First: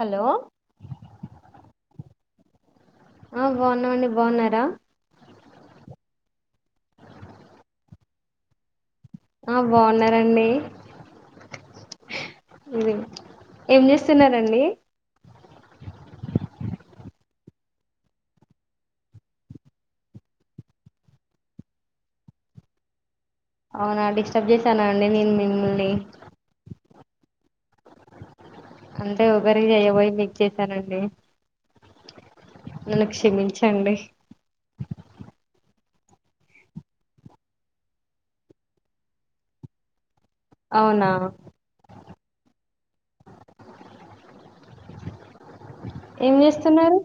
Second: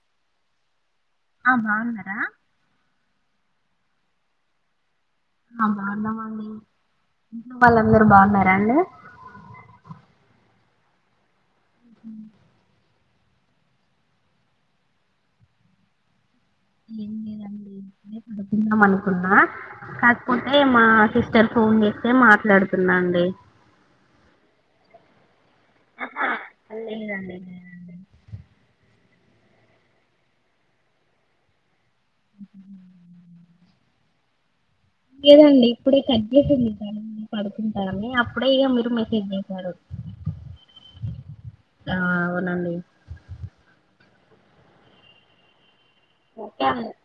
Hello ఆ బాగున్నారా మిము బాగున్నాం మీరు బాగున్నారా ఆ బాగున్నామండి మీ కుటుంబంలో వాళ్ళందరు బాగున్నారా అండి ఉ బాగున్నారండి ఉహూ ఏం చేస్తున్నారండి ఏం లేదండి ఇే పడుతుందాం అనుకున్నా కాకపోతే మా సిస్టర్ ఫోన్ చేస్తే మాట్లాడుతున్నాన్ లే అవునా డిస్టర్బ్ చేసాను అండి నేను మీ ఉమ్మి అల్ లేదండి అన్ నేను అంతే ఊబరిగా చేయబోయి మీకు చేసానండి నన్ను క్షమించండి లేదండి ఇప్పుడే కట్ చేసింది పడుతుంటాను అప్పుడే ఇక మీరు మెసేజ్ చేశారు అవునా ఆ అవునండి ఏం ఒక్యాన్ చేస్తున్నారు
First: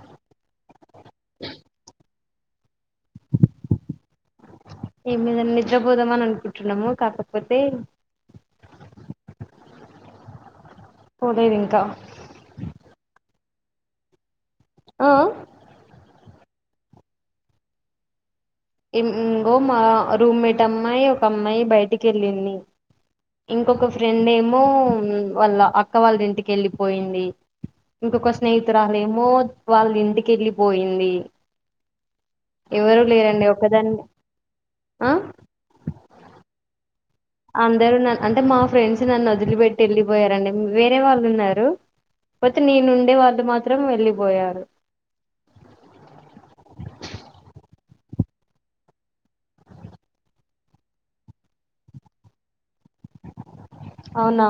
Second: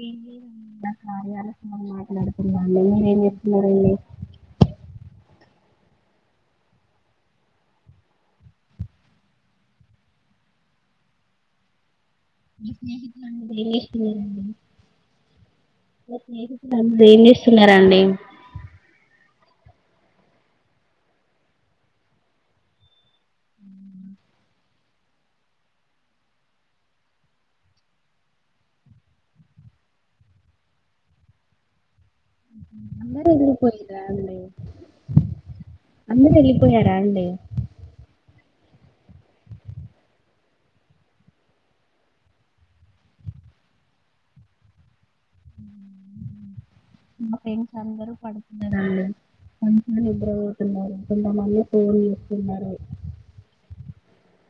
ఏమి ఉమ్ బా నా యాలమ్ మాట్లాదు ఉన్నారే ఏజేప్తున్నారండి ఏ మీదన్నా నిద్రపోోదమని అనుకుంటున్నాము కాకపోతే పోలేదు ఇంకా మీ స్నేహితులు అంటే ఎస్ లేదండి ఆ ఏం చేస్తున్నారా అండి ఇంకోో మా రూమ్మేట్ అమ్మాయి ఒక అమ్మాయి బయటికి వెళ్ళింది ఇంకొక ఫ్రెండ్ ఏమో వాళ్ళ అక్క వాళ్ళ ఇంటికి వెళ్ళిపోయింది ఇంకొక స్నేహితురాలు ఏమో వాళ్ళ ఇంటికి వెళ్ళిపోయింది ఎవరు అందరు లేరండి ఒక్ కదన వెళ్ళిపోయిరా అండి ఆ వెళ్లిపోయారా అండి అందరు న అంటే మాఫ్ ఫ్రెండ్స్ నన్ను వదిలిపెట్టి వెళ్ళిపోయారండి వేరే వాళ్ళు ఉన్నారు పోతే నేను ఉండే వాళ్ళు మాత్రం వెళ్ళిపోయారు మా ఫ్రెండ్స్ అందరూ పడుకున్నారు వాళ్ళు మంచి నిద్రా పోతున్నారు కొంత మంది పిల్లలు ఫోనులు చూసుకుంటున్నారు అవునా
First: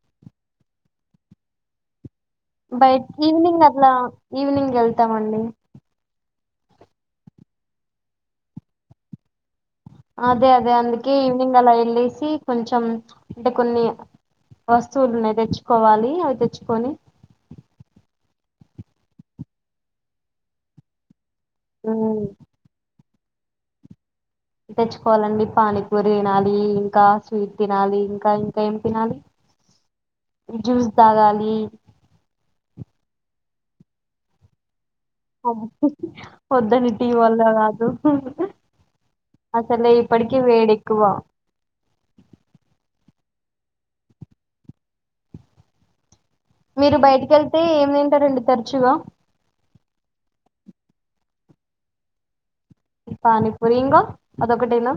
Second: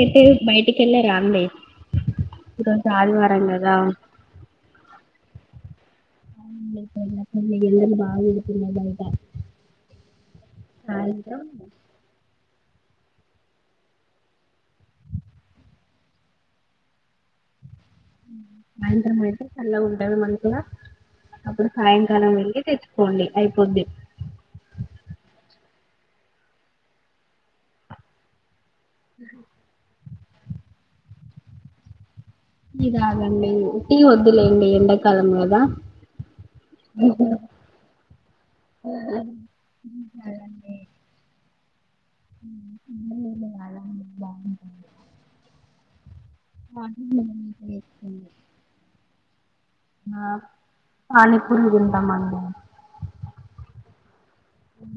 ఎతే బైటికి వెళ్ళ రా అండి ఈరోజు బయట్ ఆదివారం ఈవినింగ్ కదా అట్లా ఈవినింగ్ వెళ్తామండి బాగ ఉండుతున్నాయింట అదే అదే అందుకే ఈవ్నింగ్ ఎలా వెళ్లేసి కొంచెం అంటే కొన్ని వస్తువులు ఉన్నాయి తెచ్చుకోవాలి అవి తెచ్చుకొని సాయంత్రం అయితే చల్లగుంటది మనకులా అప్పుడు సాయం ఉమ్, కాలం మేల్లే తెచ్ పోండి అయిపోద్ది తెచ్చుకోవాలండి పానీపూర తినాలి ఇంకా స్వీట్ తినాలి ఇంకా టైం ఏం తినాలి జ్యూస్ తాగాలి ఇగ ఆగండి టీ వద్దులే అండి ఎండకి అే టీ వొదునిటి వల్ల కాదు అసలే ఇప్పటికే వేడి తాగండి ఎక్కువ చాల మంది బాగుంటరు మీరు బయటికెళ్తే ఏం తింటరండి తరచుగా ఆ పనిపూరి తింటాం మ పానీ పూరి ఇంగ అదొకటేనా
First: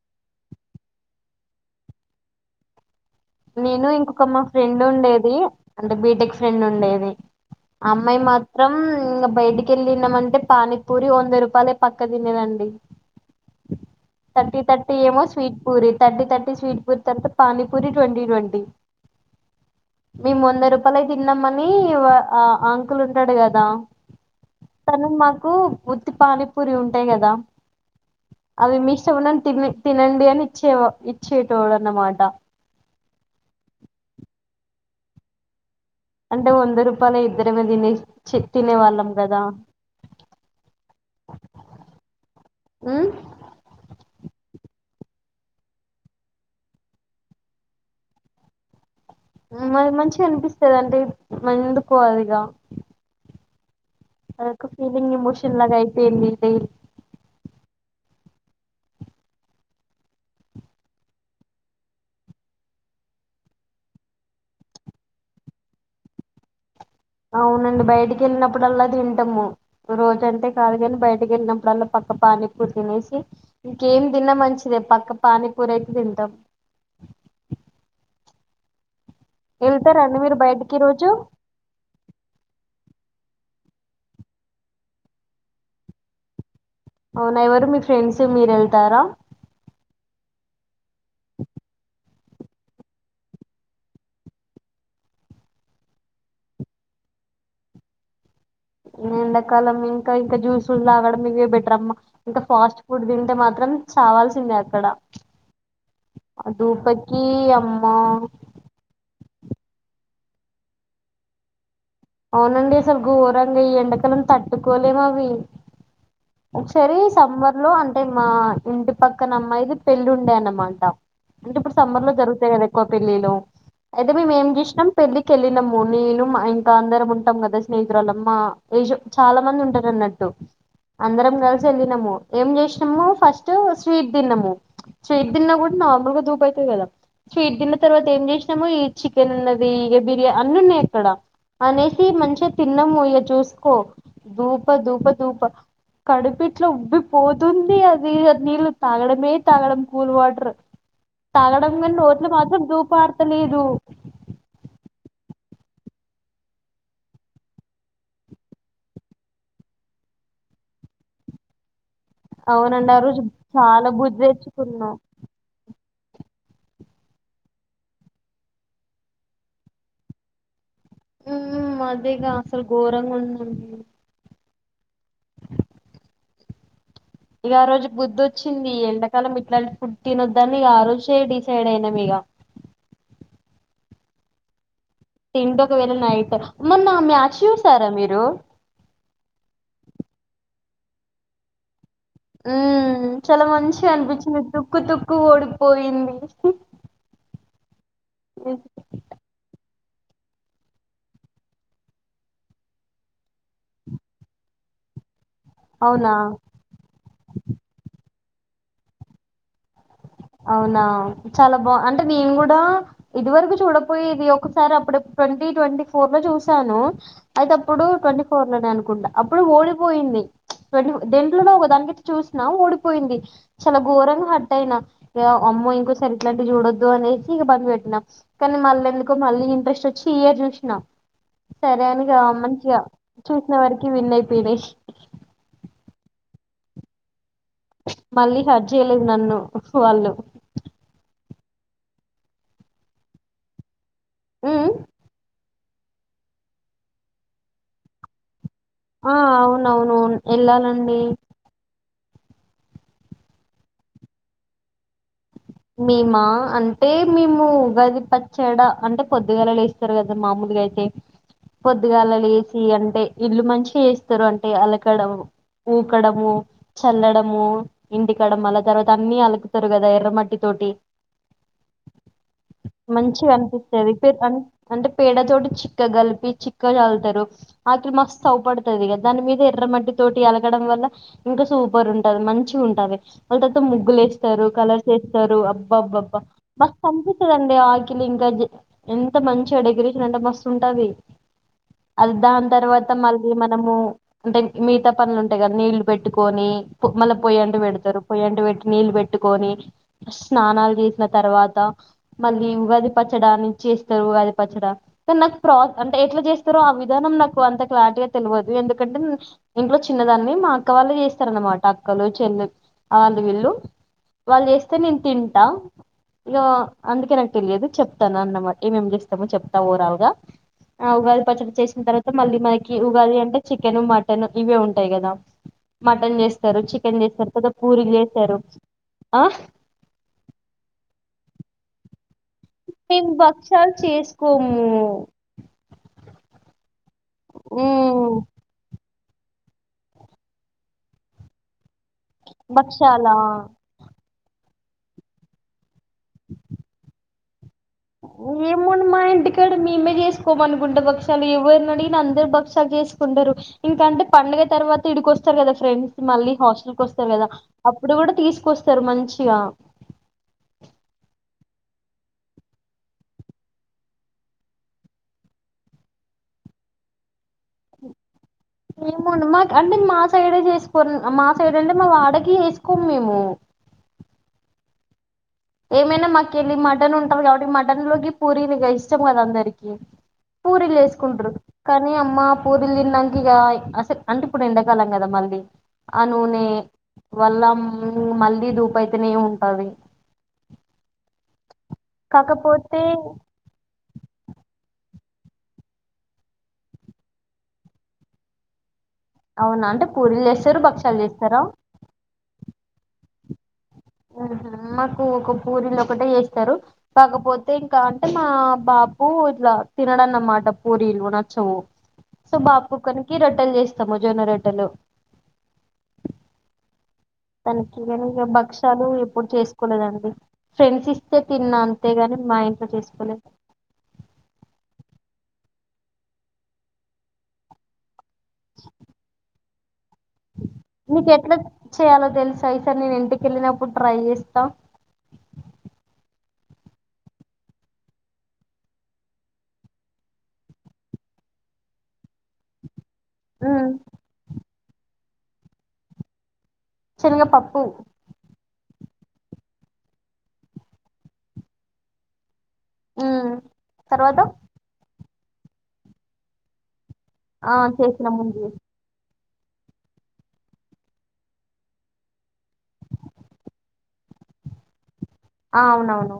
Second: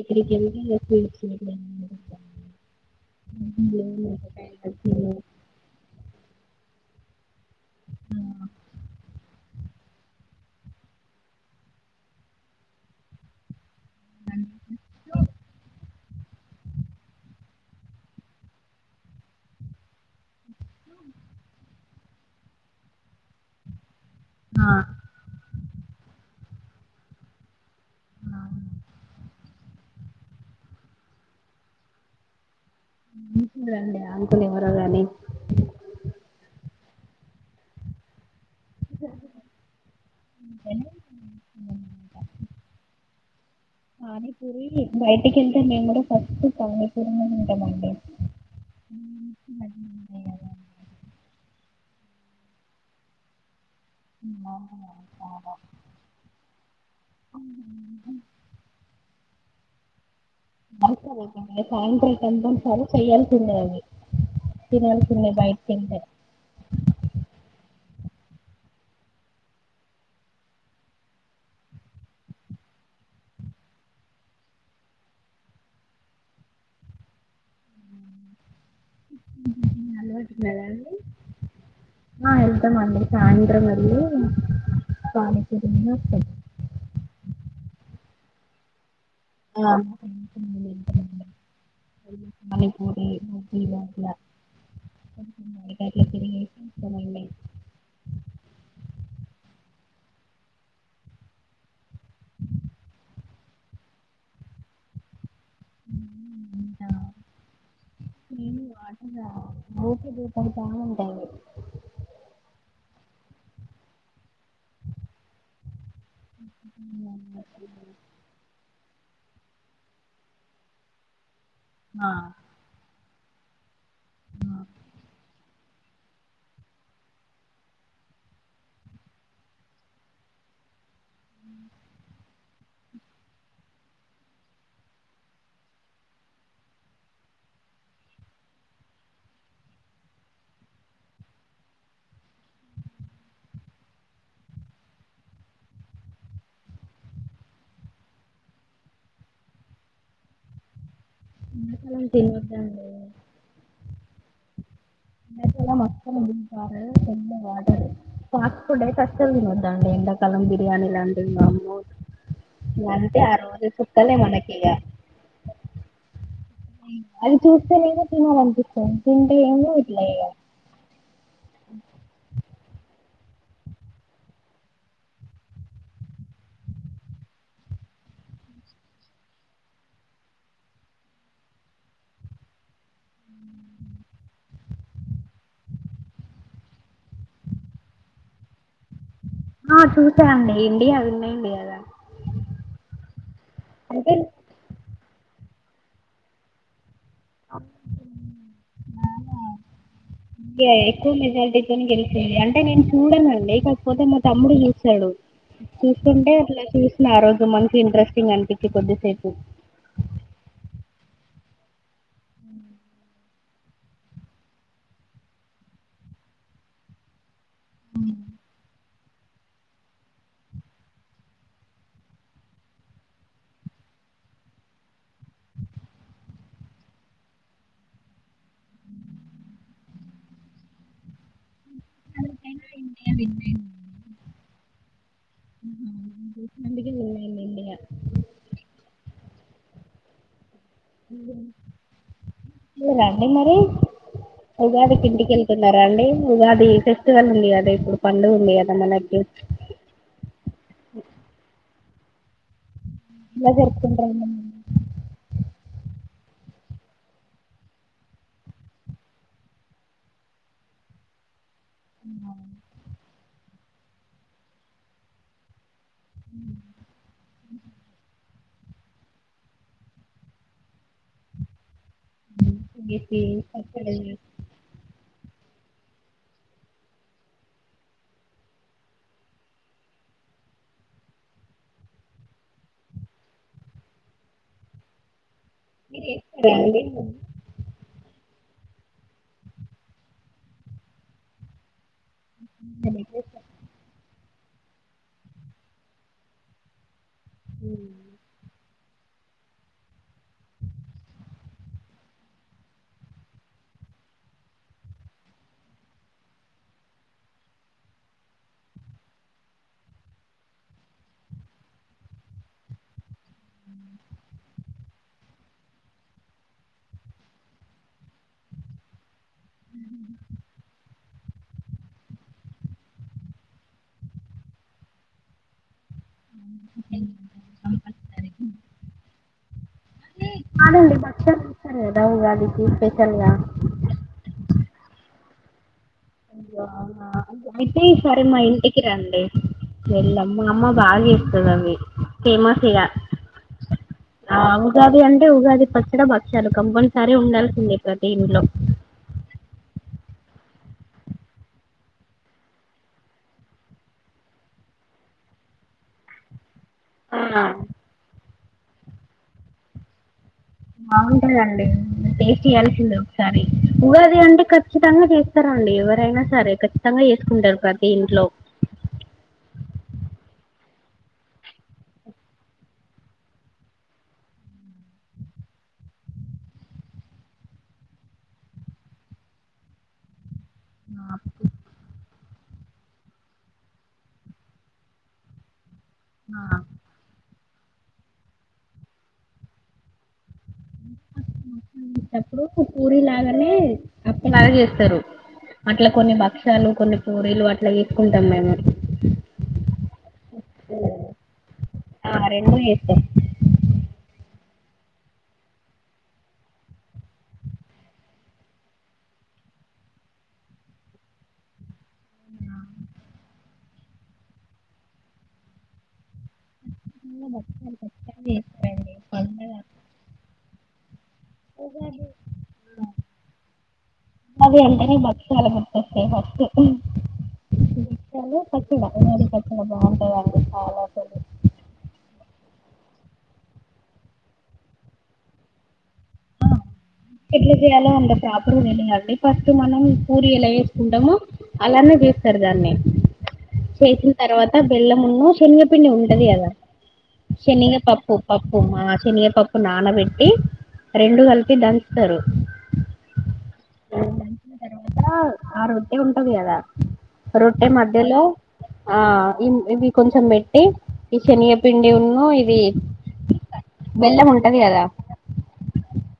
ఎక్కడికెల్నా [unintelligible] అ నేను ఇంకొక మా ఫ్రెండ్ ఉండేది, అంటే బీటెక్ ఫ్రెండ్ ఉండే. ది ఆ అమ్మాయి మాత్రం ఇంగ బయటికెళ్ళి తిందామంటే పానీపూరి వంద రూపాయలే పక్క తినేదండి. థర్టీ థర్టీ ఏమో స్వీట్ పూరి. థటీ థర్టీ స్వీట్ పూరి తర్వాత పానీ పూరి ట్వంటీ ట్వంటీ, మేము వంద రూపాయలై తిన్నాంమని, ఆ అంకుల్ ఉంటడు కదా. ఆ తను మాకు ఉత్తి పానీపూరి ఉంటయి కదా అది మీ ఉన్నట్టు తిమ్ తినండి అని ఇచ్చేవ ఇచ్చేటోడన్నమాట. మంచోడండి ఆ అంకుల్ ఎవరో గని అంటే వంద రూపాలై ఇద్దరమే తినే చి తినేవాళ్ళం కదా. రి బయటికి వెళ్తే మేము కూడా ఫస్ట్ పానీపూరినే తింటమండి. మ మంచిగ అనిపిస్తుది అంటే మైండు [unintelligible] అదొక ఫీలింగ్ ఎమోషన్ లాగా అయిపోయింది డైలీ. [unintelligible] సాయంత్రం కంపల్సరీ చేయాల్సిందే అది, తినాల్సిందే బయటికెళ్తే. అవునండి బయటకి వెళ్ళినప్పుడల్లా తింటము, రోజంటే కాదు కని బయటకి ఎళ్ళినప్పుడల్లా పక్క పానీపూరి తినేసి, ఇంకేం తిన్నా మంచిదే పక్క పానీపూర అయితే తింటాం. వెళ్తరండి అలవాటు మీరు ఉన్నదా బయటకి ఈ అండి రోజు. సాయసత్రం వెళ్లి పానీపూరి తిని వస్తం. అవునా ఎవరు మీ ఫ్రెండ్స్ మీరు వెళ్తారా? ఆ పానీపూరి బజ్జీలు అట్లా, అట్లట్ల తరిగేసి వస్తం అండి. ఎండాకాలం ఇంకా ఇంకా జ్యూస్ లు తలాగడం ఇవే బెటర్ అమ్మా, ఇంకా ఫాస్ట్ ఫుడ్ తింటే మాత్రం చావాల్సిందే అక్కడ. ఆ ఇంకా దెబ్బకి అమ్మా గపీ ధూర్తా ఉంటయ్ అవునండి ఆసలు గోరంగ ఈ ఎండకలం. తట్టుకోలేమవి, ఒకసారి సమ్మర్ లో అంటే మా ఇంటి పక్కనమ్మాయికి పెళ్లి ఉందన్నమాట. అంటే ఇప్పుడు సమ్మర్ ఆ లో జరుగుతాయి కా ఎక్వ పెళ్ళిలో అయితే మేము ఏం ఆ, చేసినా పెళ్ళి కి వెళ్ళినాము నెను మా ఇన్ ఇంకా అందరం ఉంటాం కదా స్నేహితురాాలమ్మ ఏజో చాలా మంది ఉంటారు అన్నట్టు అందరం కలిసి వెళ్ళినము ఏం చేసిన మేము ఫస్ట్ స్వీట్ తిన్నాము స్వీట్ తిన్నాము కూడా, నార్మల్ గా దూపు అయితాంది, కదా స్వీట్ తిన్న తర్వాత ఏం చేసినాము ఈ చికెన్ ఉన్నది ఇక బిర్యానీ అన్ని ఉన్నాయి అక్కడ అనేసి మంచిగా తిన్నాము, ఇయ చూసుకో దూప దూప దూప కడుపిట్లో ఉబ్బిపోతుంది అది నీళ్ళు తాగడమే తాగడం కూల్ వాటర్ తాగడం కాని ఎండాకాలం నోట్లు మాత్రం తినొద్దండి దూపడతలేదు [unintelligible] ఫస్డ్ అయితే కష్టలు తినద్దాండి ఎండాకాలం బిర్యానీ లా అండి మామూ అవునండి ఆ రోజు చాలా బుద్ధి మనకి ఇగ తెచ్చుకున్నాం అది చూస్తేనేమో తినలనిపిస్తాది తింటే ఏను ఇట్ల ఈగ ఉ అదేగా అసలు ఘోరంగా ఉందండి ఇక ఆ రోజు బుద్ధొచ్చింది ఎండకాలం ఇట్లాంటి ఫుడ్ తినొద్దనిక, ఆ రోజే డిసైడ్ అయినాం ఇక అ తింట ఒకవేళ నైట్ మొన్న మ్యాచ్ చూసారా మీరు చూసా అండి ఇండియా విన్ అయిది కదా ఉ చాలా మంచిగా అంటే అనిపించింది తుక్కు తుక్కు ఓడిపోయింది అఓ ఇ ఎక్కువ మెజారిటీతోని గెలిచంది, అంటే నేను చూడనండి ఇ కాకపోతే మా తమ్ముడు చుసాడు అవునా చూసుకుంటే అట్లా చూసిన ఆ రోజు మంచి ఇంట్రెస్ట్ నికినికి కొద్ది సయిపు అవునా చాలా బా అంటే నేను కూడా ఇది వరకు చూడపోయేది, ఒకసారి అప్పుడ ట్వంటీ ట్వంటీ ఫోర్ లో చూసాను అయితే అప్పుడు ట్వంటీ ఫోర్ లోనే అనుకుంట అప్పుడు ఓడిపోయింది, దెంట్లోలో ఒకదానినికిక చూసినా ఓడిపోయింది చాలా ఘోరంగా హర్ట్ అయినా ఇం అమ్మో ఇంకోసారి ఇట్లాంటివి చూడొద్దు అనేసి ఇక బంది పెట్టిం, కానీ మళ్ళ ఎందుకో మళ్ళీ ఇంట్రెస్ట్ వచ్చి ఇయర్ చూసినా సరే అనిగా అందుకైనా మంచిగా ఇండియా విన్ చూసిన అయింది వరకి విన్నాయి పీడేష్ నందుగ మళ్ళీ హర్ చేయలేదు నన్ను వాళ్ళు లే రండి మరి ఉమ్ అగా అద కిందికి న్నా అండి అది ఫెస్టివల్ ఉంది కదా ఇప్పుడు పండుగ ఉంది కదా ఆ మనకి అవునవును వెళ్ళాలండి ఎలా జరుపుకుంటారండి మా అంటే మేము ఉగాది పచ్చడ అంటే పొద్దుగల లేస్తారు గదా మామూలుగా అయితే పొద్దుగాల లేసి అంటే ఇల్లు మంచి చేస్తారు అంటే అలకడవ్ ఊకడము చల్లడము ఇంటి కాడ మల్ల తర్వాత అన్ని అలుకుతరు గదా ఎర్రమట్టి తోటి చేసి మంచి పచ్చడి అనిపిస్తదది [unintelligible] అన్ అంటే పేడ తోటి చిక్కగ కలిపి చిక్కగ చల్లుతారు రాత్రి మస్తు ఓపడుతుంది కదా దాని మీద ఎర్రమట్టి తోటి అలకగడం వల్ల ఇంకా సూపర్ ఉంటది మంచిగుంటది నైట్ అంతా ముగ్గులు వేస్తారు కలర్స్ ఏ స్తారు మీరు బ్బాబ్బబ్బ చేస్తారా అండి మస్తు అనిపిస్తదండీ ఆ [unintelligible] ఎంత మంచిగ డెకరేషన్ అంటే మస్తు ఉంటది అది దాని తర్వాత మళ్ళీ మనము అంటే మిగతా పనులు ఉంటాయి కదా నీళ్లు పెట్టుకొని మళ్ళ పోయంటి పెడతారు పొయంటి పెట్టి నీళ్లు పెట్టుకొని స్నానాలు చేసిన తర్వాత మళ్ళీ ఉగాది పచ్చడా నేన్ చేస్తారు ఉగాది పచ్చడా కానీ నాకు ప్రా అంటే ఎట్లా చేస్తారో ఆ విధానం నాకు అంత క్లారిటీగా తెలువదు ఎందుకంటే ఇంట్లో చిన్నదాన్ని మా అక్క వాళ్ళు చేస్తారు అనమాట అక్కలు చెల్ వాళ్ళు వీళ్ళు వాళ్ళు చేస్త నేను తింటా ఇగ అందుకే నాకు తెలియదు చెప్తాను అన్నమాట ఏమేం చె మొ చెప్తాం ఓవరాల్ గా ఆ ఉగాది పచ్చడి చేసిన తర్వాత మళ్ళీ మనకి ఉగాది అంటే చికెను మటన్ ఇవే ఉంటాయి గదా మటన్ చేస్తారు చికెన్ చేస్తారు తార్త పూరీలు చేస్తారు. అ ఆగండి భక్షాలేస్తారు గద మేము భక్షాలు చేసుకోము ఓ [unintelligible] అయితే ఈ సరే మా ఇంటికి రండి వీళ్ళ అమ్మమ్మ బాగచేస్తది అవి ఫేమస్ ఇగ భక్షాలా ఉగాది అంటే ఉగాది పచ్చడి బక్షాలు కంపల్సరీ ఉండాల్సి ఏమో అండి మా ఇంటికాడ మేమే చే కోమనుకుంట భక్షాలు ఎవరని అడిగి అందరు భక్షాలు చేసుకుంటారు ఇంక అంటే పండగ తర్వాత ఇడికొస్తారు కదా ఫ్రెండ్స్ మళ్ళీ హాస్టల్ వస్తారు కదా ఆ అప్పుడు కూడా తీసుకొస్త సరే మంచిగా బాగుంటదండి టేస్ట్ చేయాల్సింద ఒకసారి ఉగాది అంటే ఖచ్చితంగా చేస్తారండి ఎవరైనా సరే ఖచ్చితంగా చే ఏమెండి మాకు అంటే మా సైడే చేసి వేసుకని మా సైడ్ అంటే మా వాడకి వేసుకోం మేము ఏమైనా మాకెళ్ళి మటన్ ఉంటది కాబట్టి మటన్ లోకి పూరీక ఇష్టం కదా అందరికి పూరీలు వేసుకుంటారు కానీ అమ్మ పూరిలుతిన్నక ఇక అసలు అంటే ఇప్పుడు ఎండకలం కదా మళ్ళీ ఆ నూనే వల్ల మళ్ళీ మళ్ళీ దూపైతేనే ఉంటాది అప్పుడు కాకపోతే పూరి లాగానే అప్పలాగ చేస్తారు అట్లా కొన్ని భక్ష్యాలు కొన్ని పూరీలు అట్లా ఎక్కుంటాం మేము అవునా అంటే పూరీలు చేస్తారు భక్షాలు చేస్తారా ప ఆహా మాకు ఒక పూరీలు ఒకటే చేస్తారు కాకపోతే ఇంకా అంటే మా బాబు ఇట్లా తినడన్నమాట పూరీలు నచ్చవు సో బాబు కొక్కనికి రొట్టెలు చేస్ సముజోనరోట్టలు కాని భక్షాలు కిననికే ఖచ్చితంగా భక్ష్యాలు చేస్తారండి ఎప్పుడు పండగ చేసుకోలేదండి ఫ్రెండ్స్ ఇస్ సొ తిన్నా ఉగాది అంతేగాని మా ఇంట్లొ చేసుకోలేదు ఓకే ఫస్టే హ ఏంది ఫస్ట్ డే ఆ [unintelligible] అవును నీకు ఎట్లా చేయాలో తెలుసా ఈ సారి నేను ఇంటికెళ్ళినప్పుడు ట్రై చేస్తాం ఎట్లా చేయాలో అంత ప్రాపర్ గా తెలీదండి ఫస్ట్ మనం పూరి ఎలా చేసుకుంటామో అలానే చెస్ సర్ దాన్ని ఉమ్, చేసిన తర్వాత అ బెల్లం ఉన్ను శనగపిండి ఉంటది గదా శనగపప్పు పప్ మా శినగపప్పు నానబెట్టి రెండు కలి కు దంచుతరు ఊ తర్వాత అా ఆరోటే ఉంటది కదా ఆ రోట్టె చేసిన మద్యలో ముందు ఆ ఇ ఇవి కొంచెం పెట్టి ఈ శనిగపీండి ఉను ఇది బెల్లం ఉంటది కదా ఆ అవునవును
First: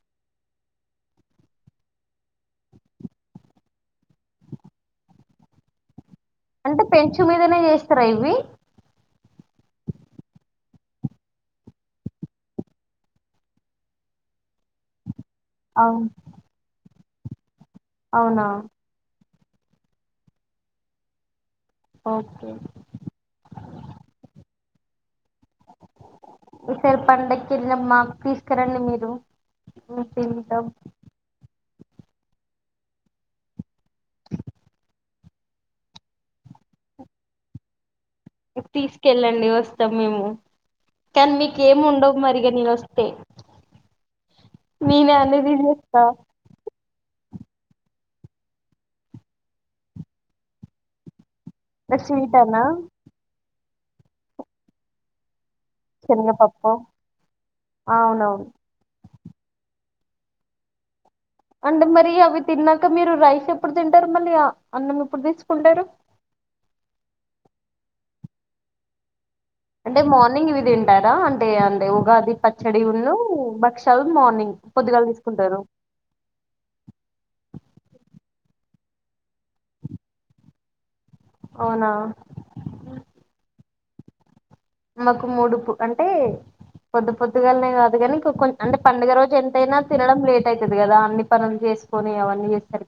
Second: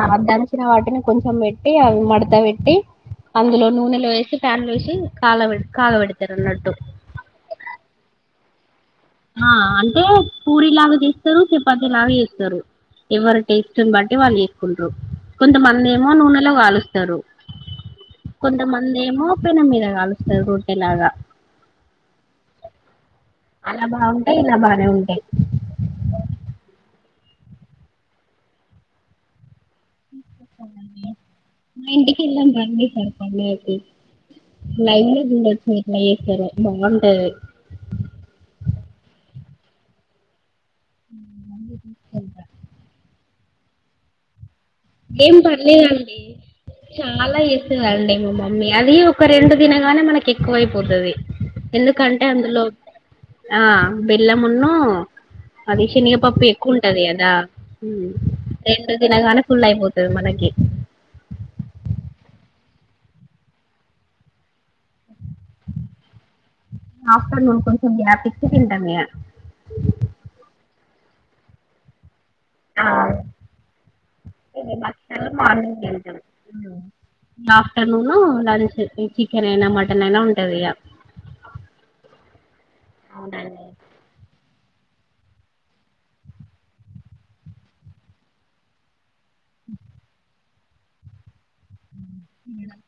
ఆ దంచిన వాటిని కొంచెం పెట్టి అవి మడత పెట్టి అందులో నూనెలో వేసి ఫ్యాన్లో వేసి కాలవెడ్ కాగబెడ్ అంటే పెంచు మీదనే చేస్తారా ఇవి ఆ అంటే పూరి లాగా చేస్తారు చపాతి లాగా చేస్తారు ఎవరి టేస్ట్ని బట్టి వాళ్ళు చేసుకుంటారు కొంతమంది అవును ఏమో నూనెలో కాలుస్తారు అవునా కొంతమంది ఏమో పెనం మీద కాలుస్తారు రొట్టెలాగ ఓకే అలా బాగుంటాయి ఇలా బానే ఉంటాయి ఈసారి పండగకి వెళ్ళిన మాకు తీసుకురండి మీరు తింటాం మా ఇంటికి వెళ్ళ బాంచేస్తారు లైన్ లో వచ్చంది ఇట్లా చేసారు బాగుంటది తీసుకెళ్ళండి వస్తాం మేము కానీ మీక ఏమి ఉండవు మరిగా నీనోస్తే ఏం అన్ని తీసేస్తా పర్లేదండి చాలా ఇస్తదండి మా మమ్మీ అది ఒక రెండు దినగానే మనకి ఎక్కువైపోతుది నాకు ఎందుకంటే స్వీట్ అనా అందులో ఆ బెల్లంమున్ను అది శనగపప్పు ఎక్కువ ఉంటది కదా అవునవును రెండు తినగానే పోతది మనకి అంటే మరి అవి తిన్నాక మీరు రైస్ ఎప్పుడు తింటారు మళ్ళీ అన్నం ఎప్పుడు తెచ్చుకుంటారు ఆఫ్టర్నూన్ కొంచెం గ్యాపిచ్చి తింటామే ఇగ అంటే మార్నింగ్ ఇవిది కదా అంటే అంటే ఉగాది హ పచ్చడి ఉన్ను భక్షాలు మార్నింగ్ పొద్దుగాల తీసుకుంటారు మార్నింగ్ ఆఫ్టర్నూన్ లంచ్ చికెన్ అయినా మటన్ అయినా ఉంటదిగా అవునా అవునండి మాకు మూడుపు అంటే పొద్దు పొద్దుగాలనే కాదు కానీ అంటే పండుగ రోజు ఎంతైనా తినడం లేట్ అవుతుది కదా అన్ని పనులు చేసి కొన్ని అవన్నీ చేస్త